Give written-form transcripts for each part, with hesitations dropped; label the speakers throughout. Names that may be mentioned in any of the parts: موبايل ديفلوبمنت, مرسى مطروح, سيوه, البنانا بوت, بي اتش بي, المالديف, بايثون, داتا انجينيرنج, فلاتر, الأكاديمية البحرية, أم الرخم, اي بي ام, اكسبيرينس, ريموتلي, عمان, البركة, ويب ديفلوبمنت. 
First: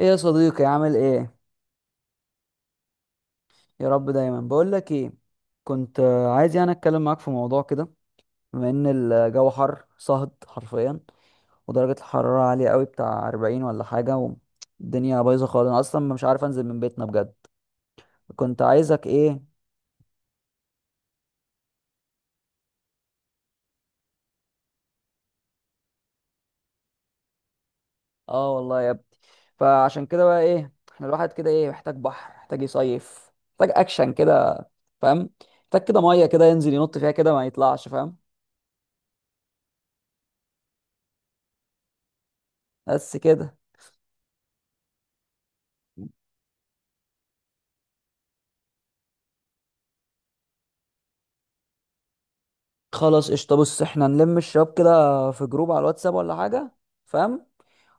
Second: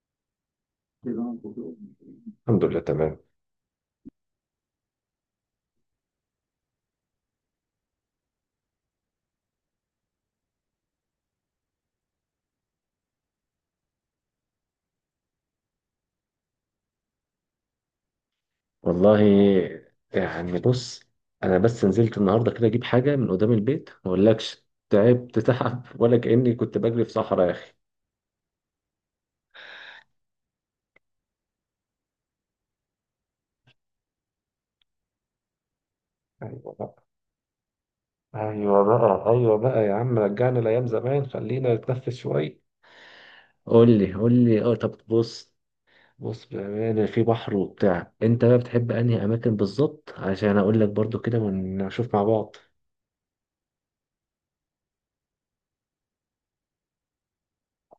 Speaker 1: ايه يا صديقي، عامل ايه؟
Speaker 2: الحمد لله تمام.
Speaker 1: يا رب دايما. بقول لك ايه، كنت عايز يعني اتكلم معاك في موضوع كده. بما ان الجو حر صهد حرفيا، ودرجة الحرارة عالية قوي، بتاع 40 ولا حاجة، والدنيا بايظة خالص. انا اصلا مش عارف انزل من بيتنا بجد. كنت عايزك
Speaker 2: والله،
Speaker 1: ايه.
Speaker 2: يعني بص، انا بس نزلت النهارده كده اجيب حاجه من قدام البيت، ما اقولكش تعبت تعب ولا كاني كنت بجري في صحراء يا اخي.
Speaker 1: اه، والله يا ابني. فعشان كده بقى ايه، احنا الواحد كده ايه، محتاج بحر، محتاج يصيف، محتاج اكشن كده، فاهم؟ محتاج كده مية كده
Speaker 2: ايوه
Speaker 1: ينزل ينط
Speaker 2: بقى،
Speaker 1: فيها كده ما يطلعش، فاهم؟
Speaker 2: ايوه بقى، ايوه بقى، يا عم، رجعنا لايام زمان، خلينا نتنفس شويه.
Speaker 1: بس كده.
Speaker 2: قول لي، قول لي، طب بص، بص بامانه، في بحر وبتاع، انت بقى بتحب انهي اماكن بالظبط عشان اقول لك برضو كده ونشوف مع بعض.
Speaker 1: خلاص قشطة، بص، احنا نلم الشباب كده في جروب على الواتساب ولا حاجة، فاهم؟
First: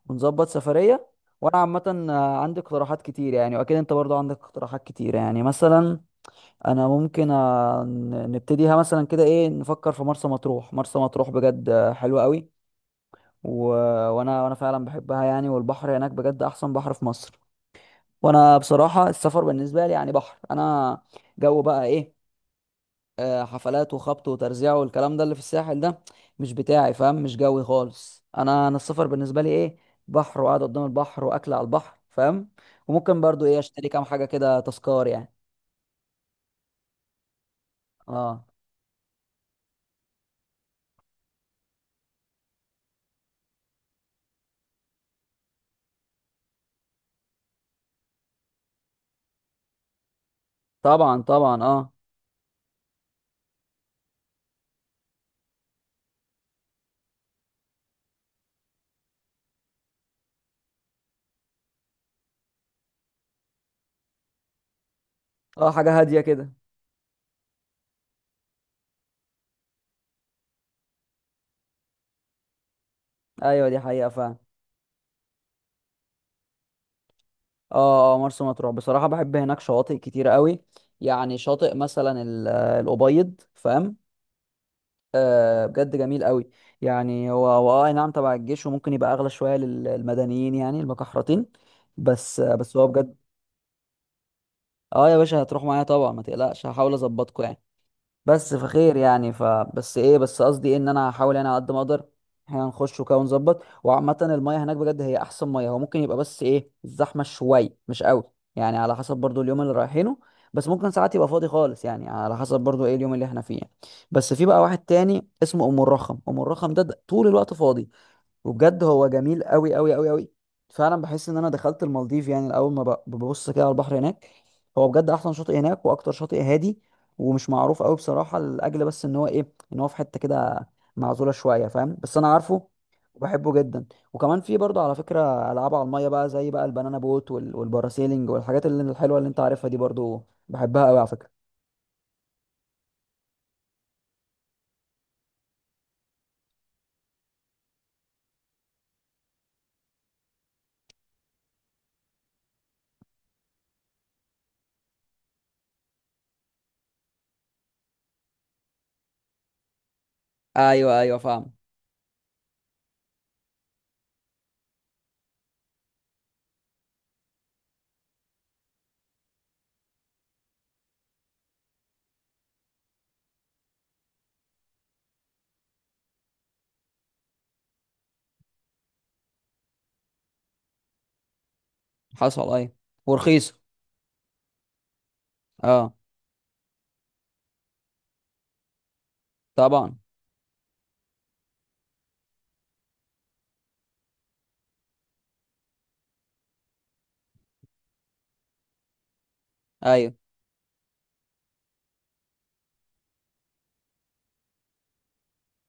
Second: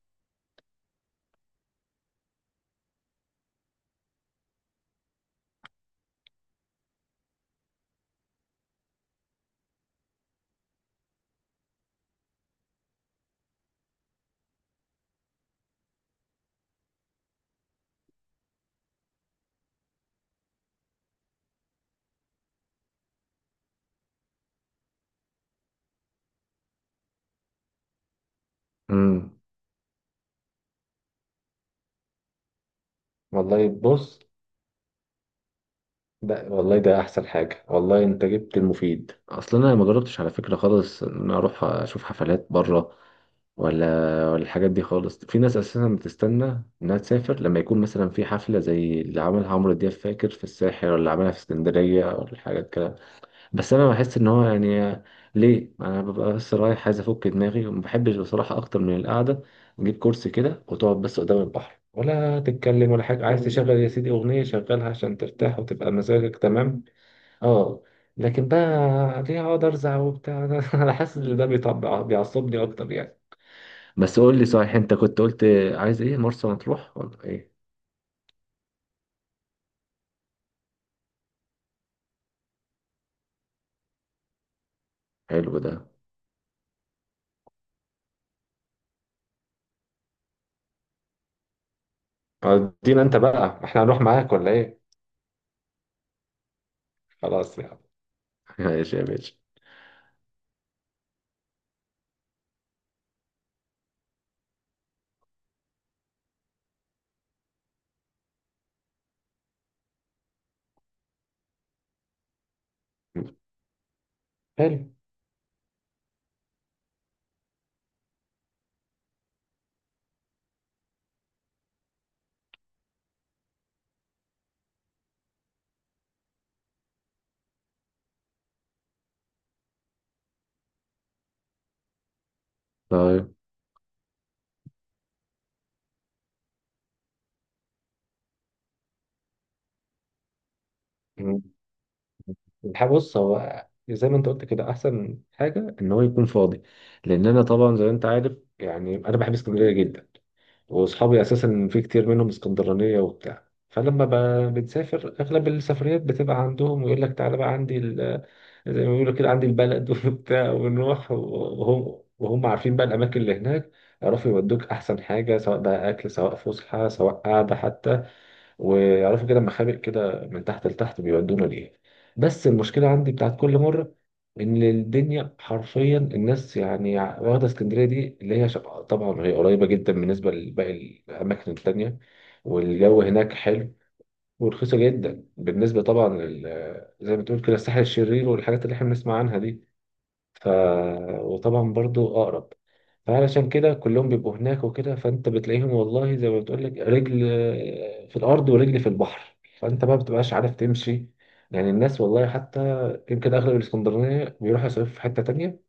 Speaker 1: ونظبط سفرية. وانا عامة عندي اقتراحات كتير يعني، واكيد انت برضو عندك اقتراحات كتير، يعني مثلا انا ممكن نبتديها مثلا كده، ايه، نفكر في مرسى مطروح. مرسى مطروح بجد حلوة قوي. و... وانا وانا فعلا بحبها يعني، والبحر هناك بجد احسن بحر في مصر. وانا بصراحة السفر بالنسبة لي يعني بحر. انا جو بقى ايه، حفلات وخبط وترزيع والكلام ده اللي في الساحل ده، مش بتاعي، فاهم؟ مش جوي خالص. انا السفر
Speaker 2: امم
Speaker 1: بالنسبه لي ايه، بحر وقعد قدام البحر واكل على البحر، فاهم؟ وممكن برضو ايه
Speaker 2: والله
Speaker 1: اشتري كام
Speaker 2: بص،
Speaker 1: حاجه كده تذكار يعني.
Speaker 2: ده والله ده احسن حاجه، والله انت
Speaker 1: اه،
Speaker 2: جبت المفيد، اصلا انا ما جربتش على فكره خالص ان أنا اروح اشوف حفلات بره ولا ولا الحاجات دي خالص. في ناس اساسا بتستنى انها تسافر لما يكون مثلا في حفله زي اللي عملها عمرو دياب، فاكر في الساحل ولا
Speaker 1: طبعا
Speaker 2: عملها في
Speaker 1: طبعا، اه.
Speaker 2: اسكندريه ولا الحاجات كده. بس انا بحس ان هو يعني ليه انا ببقى بس رايح عايز افك دماغي، وما بحبش بصراحه اكتر من القعده. نجيب كرسي كده وتقعد بس قدام البحر، ولا تتكلم ولا حاجه، عايز تشغل يا سيدي اغنيه شغلها عشان ترتاح
Speaker 1: اه،
Speaker 2: وتبقى
Speaker 1: حاجه هاديه
Speaker 2: مزاجك
Speaker 1: كده.
Speaker 2: تمام. اه، لكن بقى، ليه اقعد ارزع وبتاع؟ انا حاسس ان ده بيطبع بيعصبني اكتر يعني.
Speaker 1: ايوه، دي حقيقه
Speaker 2: بس
Speaker 1: فعلا.
Speaker 2: قول لي صحيح، انت كنت قلت عايز ايه، مرسى مطروح ولا ايه؟
Speaker 1: اه اه، مرسى مطروح بصراحه بحب هناك شواطئ كتير قوي. يعني شاطئ مثلا الابيض، فاهم؟
Speaker 2: حلو
Speaker 1: آه
Speaker 2: ده.
Speaker 1: بجد جميل قوي. يعني هو هو، اه، أي نعم، تبع الجيش، وممكن يبقى اغلى شويه للمدنيين يعني، المكحرتين. بس آه، بس هو
Speaker 2: ادينا
Speaker 1: بجد.
Speaker 2: انت بقى، احنا هنروح معاك ولا ايه؟
Speaker 1: اه يا باشا، هتروح معايا طبعا ما تقلقش، هحاول اظبطكوا
Speaker 2: خلاص
Speaker 1: يعني.
Speaker 2: يعني.
Speaker 1: بس فخير
Speaker 2: ماشي يا
Speaker 1: يعني،
Speaker 2: باشا.
Speaker 1: فبس ايه، بس قصدي إيه، ان انا هحاول انا على قد ما اقدر. احنا نخش وكده ونظبط. وعامة المية هناك بجد هي احسن مية. هو ممكن يبقى بس ايه الزحمة شوية، مش قوي يعني، على حسب برضو اليوم اللي رايحينه. بس ممكن ساعات يبقى فاضي خالص، يعني على حسب برضو ايه اليوم اللي احنا فيه يعني. بس في بقى واحد
Speaker 2: حلو.
Speaker 1: تاني اسمه ام الرخم. ام الرخم ده طول الوقت فاضي، وبجد هو جميل قوي قوي قوي قوي. فعلا بحس ان انا دخلت المالديف يعني، اول ما ببص كده على البحر هناك. هو بجد احسن شاطئ هناك، واكتر شاطئ هادي ومش معروف قوي بصراحه، لاجل بس ان هو ايه، ان هو في حته كده معزوله شويه، فاهم؟ بس انا عارفه
Speaker 2: طيب.
Speaker 1: وبحبه جدا. وكمان في برضه على فكره العاب على الميه بقى، زي بقى البنانا بوت والباراسيلينج والحاجات اللي الحلوه اللي انت عارفها دي، برضه بحبها قوي على فكره.
Speaker 2: مم. الحق بص، هو زي ما انت قلت كده احسن حاجه ان هو يكون فاضي، لان انا طبعا زي ما انت عارف يعني انا بحب اسكندريه جدا. واصحابي اساسا في كتير منهم اسكندرانيه وبتاع، فلما بنسافر اغلب السفريات بتبقى عندهم، ويقول لك تعالى بقى عندي زي ما بيقولوا كده عندي البلد وبتاع،
Speaker 1: ايوه
Speaker 2: ونروح،
Speaker 1: ايوه، فاهم.
Speaker 2: وهم عارفين بقى الاماكن اللي هناك. يعرفوا يودوك احسن حاجه، سواء بقى اكل، سواء فسحه، سواء قعده حتى، ويعرفوا كده مخابئ كده من تحت لتحت، بيودونا لإيه. بس المشكلة عندي بتاعت كل مرة إن الدنيا حرفيا الناس، يعني واخدة اسكندرية دي اللي هي طبعا هي قريبة جدا بالنسبة لباقي الأماكن التانية.
Speaker 1: حصل، ايوه.
Speaker 2: والجو هناك
Speaker 1: ورخيصه.
Speaker 2: حلو، ورخيصة جدا بالنسبة
Speaker 1: اه
Speaker 2: طبعا زي ما تقول كده الساحل الشرير، والحاجات اللي احنا بنسمع عنها دي.
Speaker 1: طبعا.
Speaker 2: ف... وطبعا برضو أقرب، فعلشان كده كلهم بيبقوا هناك وكده، فأنت بتلاقيهم والله، زي ما بتقول لك، رجل في الأرض ورجل في البحر، فأنت ما
Speaker 1: ايوه
Speaker 2: بتبقاش عارف تمشي. يعني الناس والله، حتى يمكن أغلب الإسكندرانية بيروحوا يصيفوا في حتة تانية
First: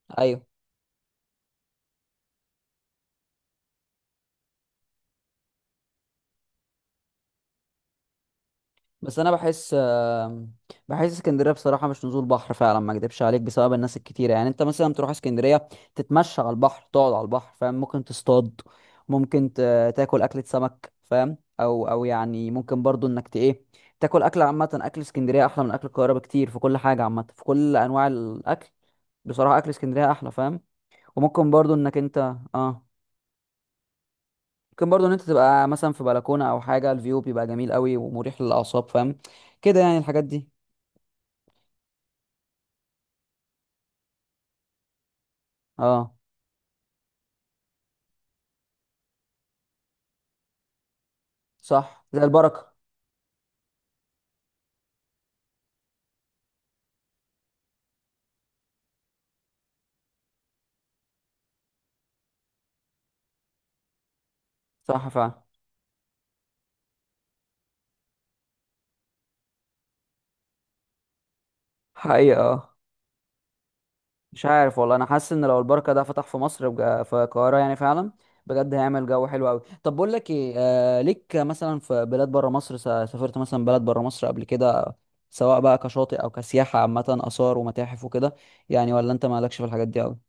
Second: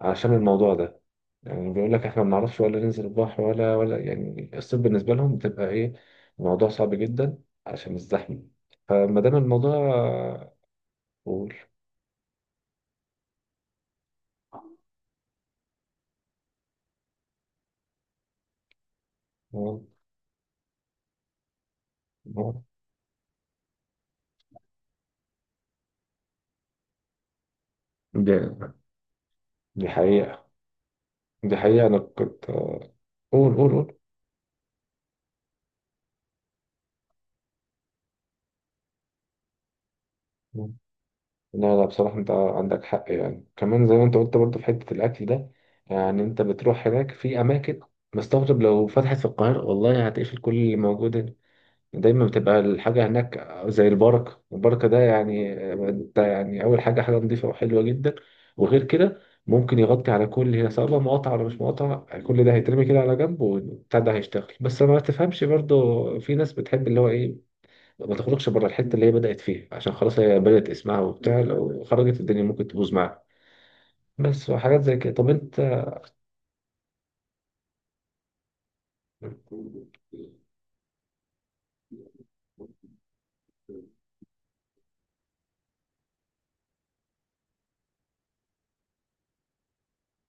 Speaker 2: عشان
Speaker 1: ايوه.
Speaker 2: الموضوع ده. يعني بيقول لك إحنا ما بنعرفش ولا ننزل البحر ولا يعني الصيف بالنسبة لهم بتبقى إيه، الموضوع صعب جدا عشان الزحمة،
Speaker 1: بس
Speaker 2: فما
Speaker 1: انا
Speaker 2: دام
Speaker 1: بحس
Speaker 2: الموضوع.
Speaker 1: بحس اسكندريه
Speaker 2: قول.
Speaker 1: بصراحه مش نزول بحر فعلا، ما اكدبش عليك، بسبب الناس الكتيره. يعني انت مثلا تروح اسكندريه تتمشى على البحر، تقعد على البحر، فاهم؟ ممكن تصطاد، ممكن
Speaker 2: آه،
Speaker 1: تاكل اكله سمك، فاهم؟ او يعني
Speaker 2: آه،
Speaker 1: ممكن برضو انك ت ايه، تاكل اكل عامه. اكل اسكندريه احلى من اكل القاهره بكتير، في كل حاجه عامه، في كل انواع
Speaker 2: دي
Speaker 1: الاكل. بصراحه اكل
Speaker 2: دي
Speaker 1: اسكندريه احلى،
Speaker 2: حقيقة.
Speaker 1: فاهم؟ وممكن
Speaker 2: دي
Speaker 1: برضو
Speaker 2: حقيقة.
Speaker 1: انك
Speaker 2: أنا
Speaker 1: انت
Speaker 2: كنت
Speaker 1: اه،
Speaker 2: قول، قول.
Speaker 1: ممكن برضو ان انت تبقى مثلا في بلكونه او حاجه، الفيو بيبقى جميل قوي ومريح للاعصاب، فاهم؟ كده يعني الحاجات دي.
Speaker 2: قول لا، لا، بصراحة أنت عندك حق، يعني كمان زي ما أنت قلت برضه في حتة الأكل ده.
Speaker 1: اه،
Speaker 2: يعني أنت بتروح هناك في أماكن، مستغرب لو فتحت في القاهرة، والله هتقفل كل اللي موجود هنا.
Speaker 1: صح، زي
Speaker 2: دايما بتبقى
Speaker 1: البركة.
Speaker 2: الحاجة هناك زي البركة. البركة ده يعني أنت يعني أول حاجة، حاجة نظيفة وحلوة جدا. وغير كده ممكن يغطي على كل هي، سواء بقى مقاطعة ولا مش مقاطعة، كل ده هيترمي كده على جنب، والبتاع ده هيشتغل، بس ما
Speaker 1: صح فعلا.
Speaker 2: تفهمش برضه. في ناس بتحب اللي هو إيه، ما تخرجش بره الحته اللي هي بدات فيها، عشان خلاص هي بدات اسمها وبتاع، لو خرجت
Speaker 1: حقيقة،
Speaker 2: الدنيا ممكن
Speaker 1: اه.
Speaker 2: تبوظ معاها.
Speaker 1: مش
Speaker 2: بس
Speaker 1: عارف
Speaker 2: وحاجات
Speaker 1: والله،
Speaker 2: زي
Speaker 1: انا
Speaker 2: كده. طب
Speaker 1: حاسس ان لو
Speaker 2: انت،
Speaker 1: البركة ده فتح في مصر في القاهرة يعني، فعلا بجد هيعمل جو حلو قوي. طب بقول لك ايه، آه ليك مثلا في بلاد بره مصر، سافرت مثلا بلد بره مصر قبل كده، سواء بقى كشاطئ او كسياحة عامة، آثار ومتاحف وكده يعني، ولا انت مالكش في الحاجات دي قوي؟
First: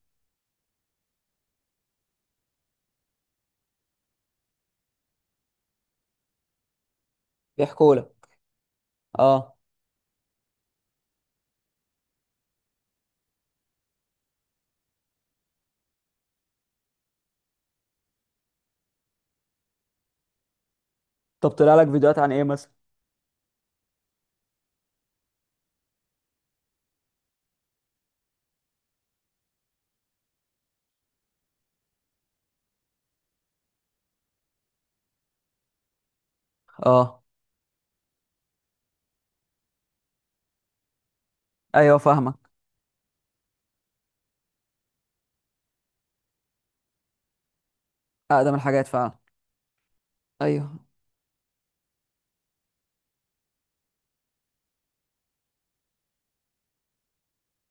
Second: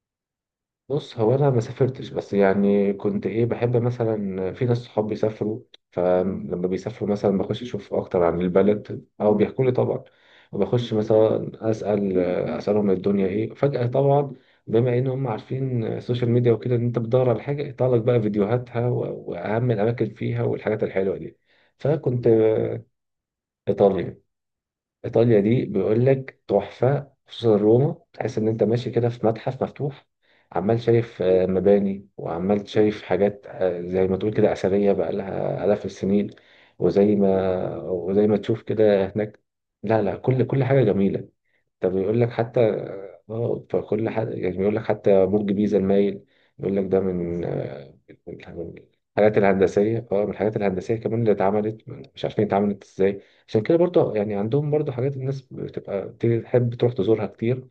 Speaker 2: بص هو انا ما سافرتش، بس يعني كنت ايه بحب مثلا في ناس صحاب بيسافروا، فلما بيسافروا مثلا بخش
Speaker 1: بيحكوا
Speaker 2: اشوف اكتر
Speaker 1: لك،
Speaker 2: عن البلد، او
Speaker 1: اه.
Speaker 2: بيحكوا لي طبعا، وبخش مثلا اسالهم الدنيا ايه فجاه طبعا، بما ان هم عارفين السوشيال ميديا وكده ان انت بتدور على حاجه يطلع لك بقى فيديوهاتها و- واهم الاماكن فيها والحاجات الحلوه دي.
Speaker 1: طب طلع لك فيديوهات
Speaker 2: فكنت،
Speaker 1: عن ايه مثلا؟
Speaker 2: إيطاليا. إيطاليا دي بيقول لك تحفة، خصوصا روما، تحس إن أنت ماشي كده في متحف مفتوح، عمال شايف مباني، وعمال شايف حاجات زي ما تقول كده أثرية بقى لها آلاف السنين. وزي
Speaker 1: اه،
Speaker 2: ما وزي ما تشوف كده هناك. لا، لا، كل حاجة جميلة. طب
Speaker 1: ايوه،
Speaker 2: يقول لك
Speaker 1: فاهمك.
Speaker 2: حتى، اه فكل حد يعني بيقول لك حتى برج بيزا المايل. يقول لك ده من من
Speaker 1: اقدم
Speaker 2: من
Speaker 1: الحاجات فعلا.
Speaker 2: الحاجات الهندسية، من الحاجات
Speaker 1: ايوه.
Speaker 2: الهندسية كمان اللي اتعملت، مش عارفين اتعملت ازاي. عشان كده برضه يعني عندهم برضه حاجات الناس بتبقى تحب تروح تزورها كتير،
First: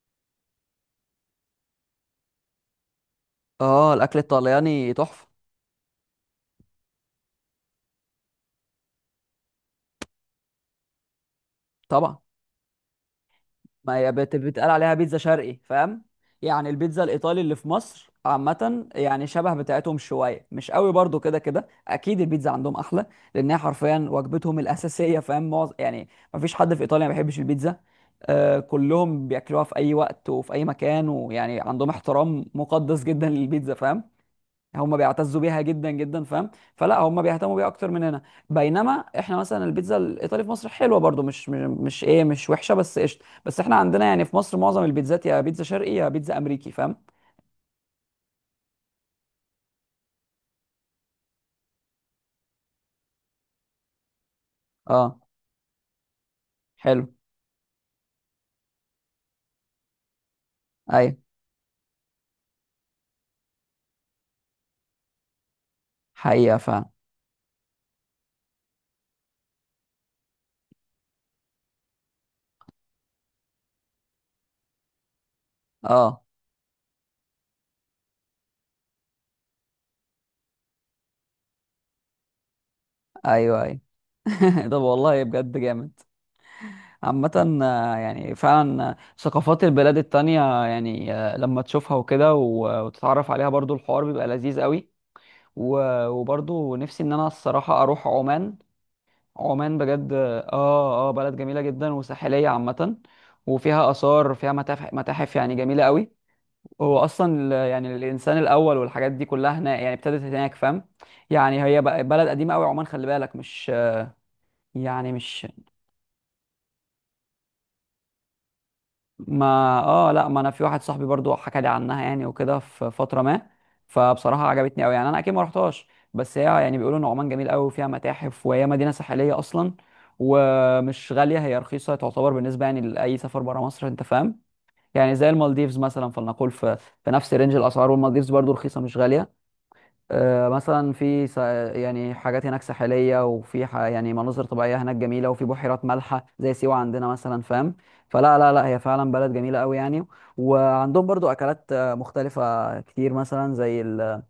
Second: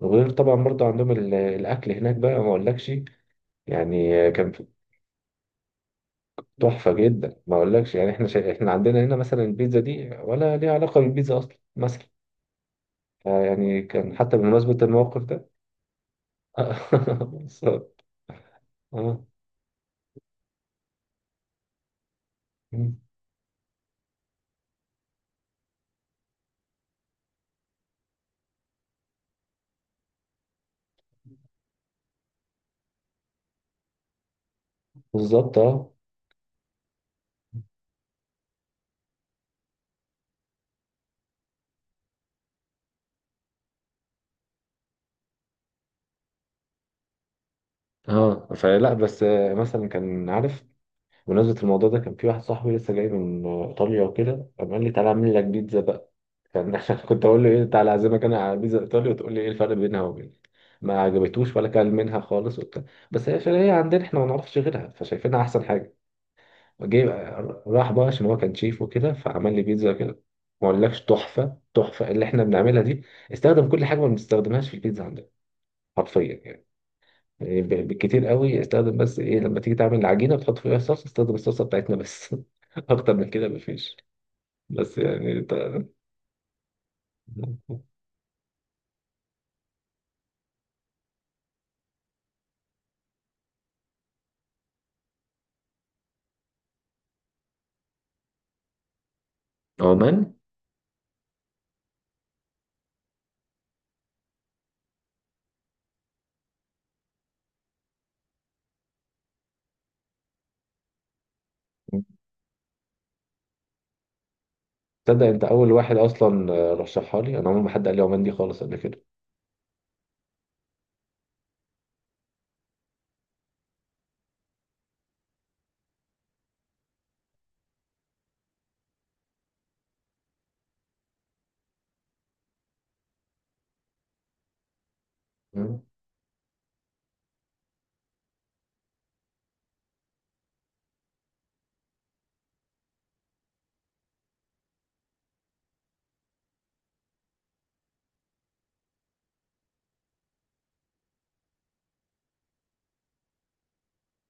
Speaker 2: وغير طبعا برضه عندهم الأكل هناك بقى ما أقولكش.
Speaker 1: اه، الاكل
Speaker 2: يعني كان
Speaker 1: الطلياني تحفة.
Speaker 2: تحفة جدا ما أقولكش، يعني احنا احنا عندنا هنا مثلا البيتزا دي، ولا ليها علاقة بالبيتزا أصلا مثلا.
Speaker 1: طبعا،
Speaker 2: يعني
Speaker 1: ما هي
Speaker 2: كان حتى
Speaker 1: بتقال
Speaker 2: بمناسبة
Speaker 1: عليها بيتزا
Speaker 2: الموقف ده.
Speaker 1: شرقي، فاهم؟ يعني البيتزا الايطالي اللي
Speaker 2: بس-
Speaker 1: في مصر عامه
Speaker 2: اه
Speaker 1: يعني شبه بتاعتهم شويه، مش قوي برضو كده، كده اكيد البيتزا عندهم
Speaker 2: مم.
Speaker 1: احلى، لانها حرفيا وجبتهم الاساسيه، فاهم؟ معظم يعني، ما فيش حد في ايطاليا ما بيحبش البيتزا. آه، كلهم بياكلوها في اي وقت وفي اي مكان، ويعني عندهم احترام مقدس جدا للبيتزا، فاهم؟ هم بيعتزوا
Speaker 2: بالظبط،
Speaker 1: بيها جدا
Speaker 2: اه،
Speaker 1: جدا، فاهم؟ فلا، هم بيهتموا بيها اكتر مننا. بينما احنا مثلا البيتزا الايطالي في مصر حلوه برضو، مش ايه، مش وحشه بس قشطه، بس احنا عندنا يعني في مصر معظم البيتزات يا بيتزا شرقي يا بيتزا امريكي، فاهم؟
Speaker 2: اه، فلا بس مثلا كان عارف، بمناسبة الموضوع ده كان في واحد صاحبي لسه جاي من ايطاليا وكده، قام قال لي تعالى
Speaker 1: اه،
Speaker 2: اعمل لك بيتزا بقى. كان
Speaker 1: حلو.
Speaker 2: كنت اقول له ايه، تعالى اعزمك انا على بيتزا ايطاليا وتقول لي ايه الفرق بينها وبين؟ ما
Speaker 1: ايوه،
Speaker 2: عجبتوش ولا كان منها خالص وبتاع، بس هي عشان هي عندنا احنا ما نعرفش غيرها فشايفينها احسن حاجة.
Speaker 1: حقيقه فعلا.
Speaker 2: جاي راح بقى عشان هو كان شيف وكده، فعمل لي بيتزا كده ما اقولكش تحفة. تحفة اللي احنا بنعملها دي، استخدم كل حاجة ما بنستخدمهاش في البيتزا
Speaker 1: اه،
Speaker 2: حرفيا يعني بالكتير قوي، استخدم بس ايه لما تيجي تعمل العجينه وتحط فيها الصلصه، استخدم الصلصه بتاعتنا بس. اكتر من كده
Speaker 1: ايوه ايوه.
Speaker 2: مفيش.
Speaker 1: طب
Speaker 2: بس
Speaker 1: والله
Speaker 2: يعني انت،
Speaker 1: بجد جامد. عامة يعني فعلا ثقافات البلاد التانية، يعني لما تشوفها وكده وتتعرف عليها، برضو الحوار بيبقى لذيذ قوي. وبرضو نفسي ان انا الصراحة اروح عمان. عمان بجد،
Speaker 2: عمان،
Speaker 1: اه اه، بلد جميلة جدا وساحلية عامة، وفيها آثار، فيها متاحف يعني جميلة قوي. هو أصلا يعني الإنسان الأول والحاجات دي كلها هناك يعني ابتدت هناك، فاهم؟ يعني هي بلد قديمة قوي عمان، خلي بالك، مش يعني
Speaker 2: تصدق انت
Speaker 1: مش
Speaker 2: اول واحد اصلا رشحها لي؟ انا عمري ما حد قال لي عمان دي خالص قبل كده.
Speaker 1: ما، اه، لا، ما انا في واحد صاحبي برضو حكى لي عنها يعني، وكده في فتره ما. فبصراحه عجبتني قوي يعني، انا اكيد ما رحتهاش. بس هي يعني بيقولوا ان عمان جميل قوي وفيها متاحف، وهي مدينه ساحليه اصلا، ومش غاليه، هي رخيصه تعتبر بالنسبه يعني لاي سفر بره مصر، انت فاهم؟ يعني زي المالديفز
Speaker 2: مم.
Speaker 1: مثلا، فلنقول في نفس رينج الاسعار، والمالديفز برضو رخيصه مش غاليه. آه، مثلا في س- يعني حاجات هناك ساحليه، وفي يعني مناظر طبيعيه هناك جميله، وفي بحيرات مالحه زي سيوه عندنا مثلا، فاهم؟ فلا لا لا، هي فعلا بلد جميله قوي يعني. وعندهم برضو اكلات مختلفه كتير، مثلا زي ال...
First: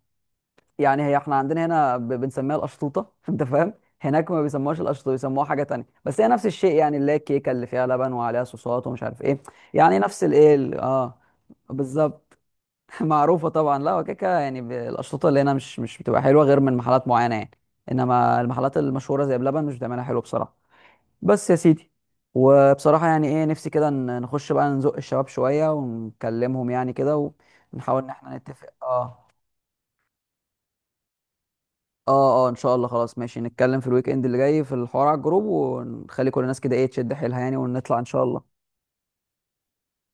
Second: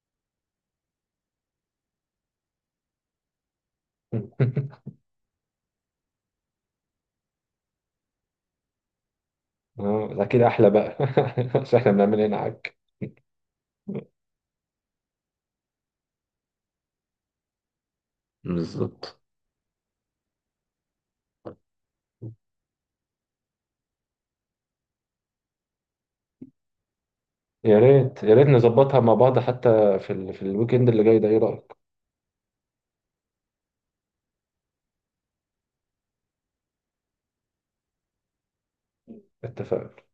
Speaker 1: يعني هي احنا عندنا هنا بنسميها الاشطوطه، انت فاهم؟ هناك ما بيسموهاش القشطه، بيسموها حاجه تانية، بس هي نفس الشيء، يعني اللي هي الكيكه اللي فيها لبن وعليها صوصات ومش عارف ايه. يعني
Speaker 2: اه،
Speaker 1: نفس
Speaker 2: اكيد
Speaker 1: الايه
Speaker 2: احلى بقى.
Speaker 1: اه.
Speaker 2: عشان احنا بنعمل هنا
Speaker 1: بالظبط.
Speaker 2: عك.
Speaker 1: معروفة طبعا، لا وكيكة يعني، الأشرطة اللي هنا مش بتبقى حلوة غير من محلات معينة يعني. إنما المحلات
Speaker 2: بالظبط.
Speaker 1: المشهورة زي بلبن مش بتعملها حلو بصراحة. بس يا سيدي، وبصراحة يعني إيه، نفسي كده نخش بقى نزق الشباب شوية ونكلمهم يعني كده،
Speaker 2: يا
Speaker 1: ونحاول إن
Speaker 2: ريت، يا
Speaker 1: إحنا
Speaker 2: ريت
Speaker 1: نتفق،
Speaker 2: نظبطها مع
Speaker 1: آه
Speaker 2: بعض، حتى في في الويك اند اللي جاي ده، ايه رايك؟
Speaker 1: آه آه، إن شاء الله. خلاص ماشي، نتكلم في الويك إند اللي جاي في الحوار على الجروب، ونخلي كل الناس كده إيه تشد حيلها يعني، ونطلع إن شاء الله.
Speaker 2: اتفقنا.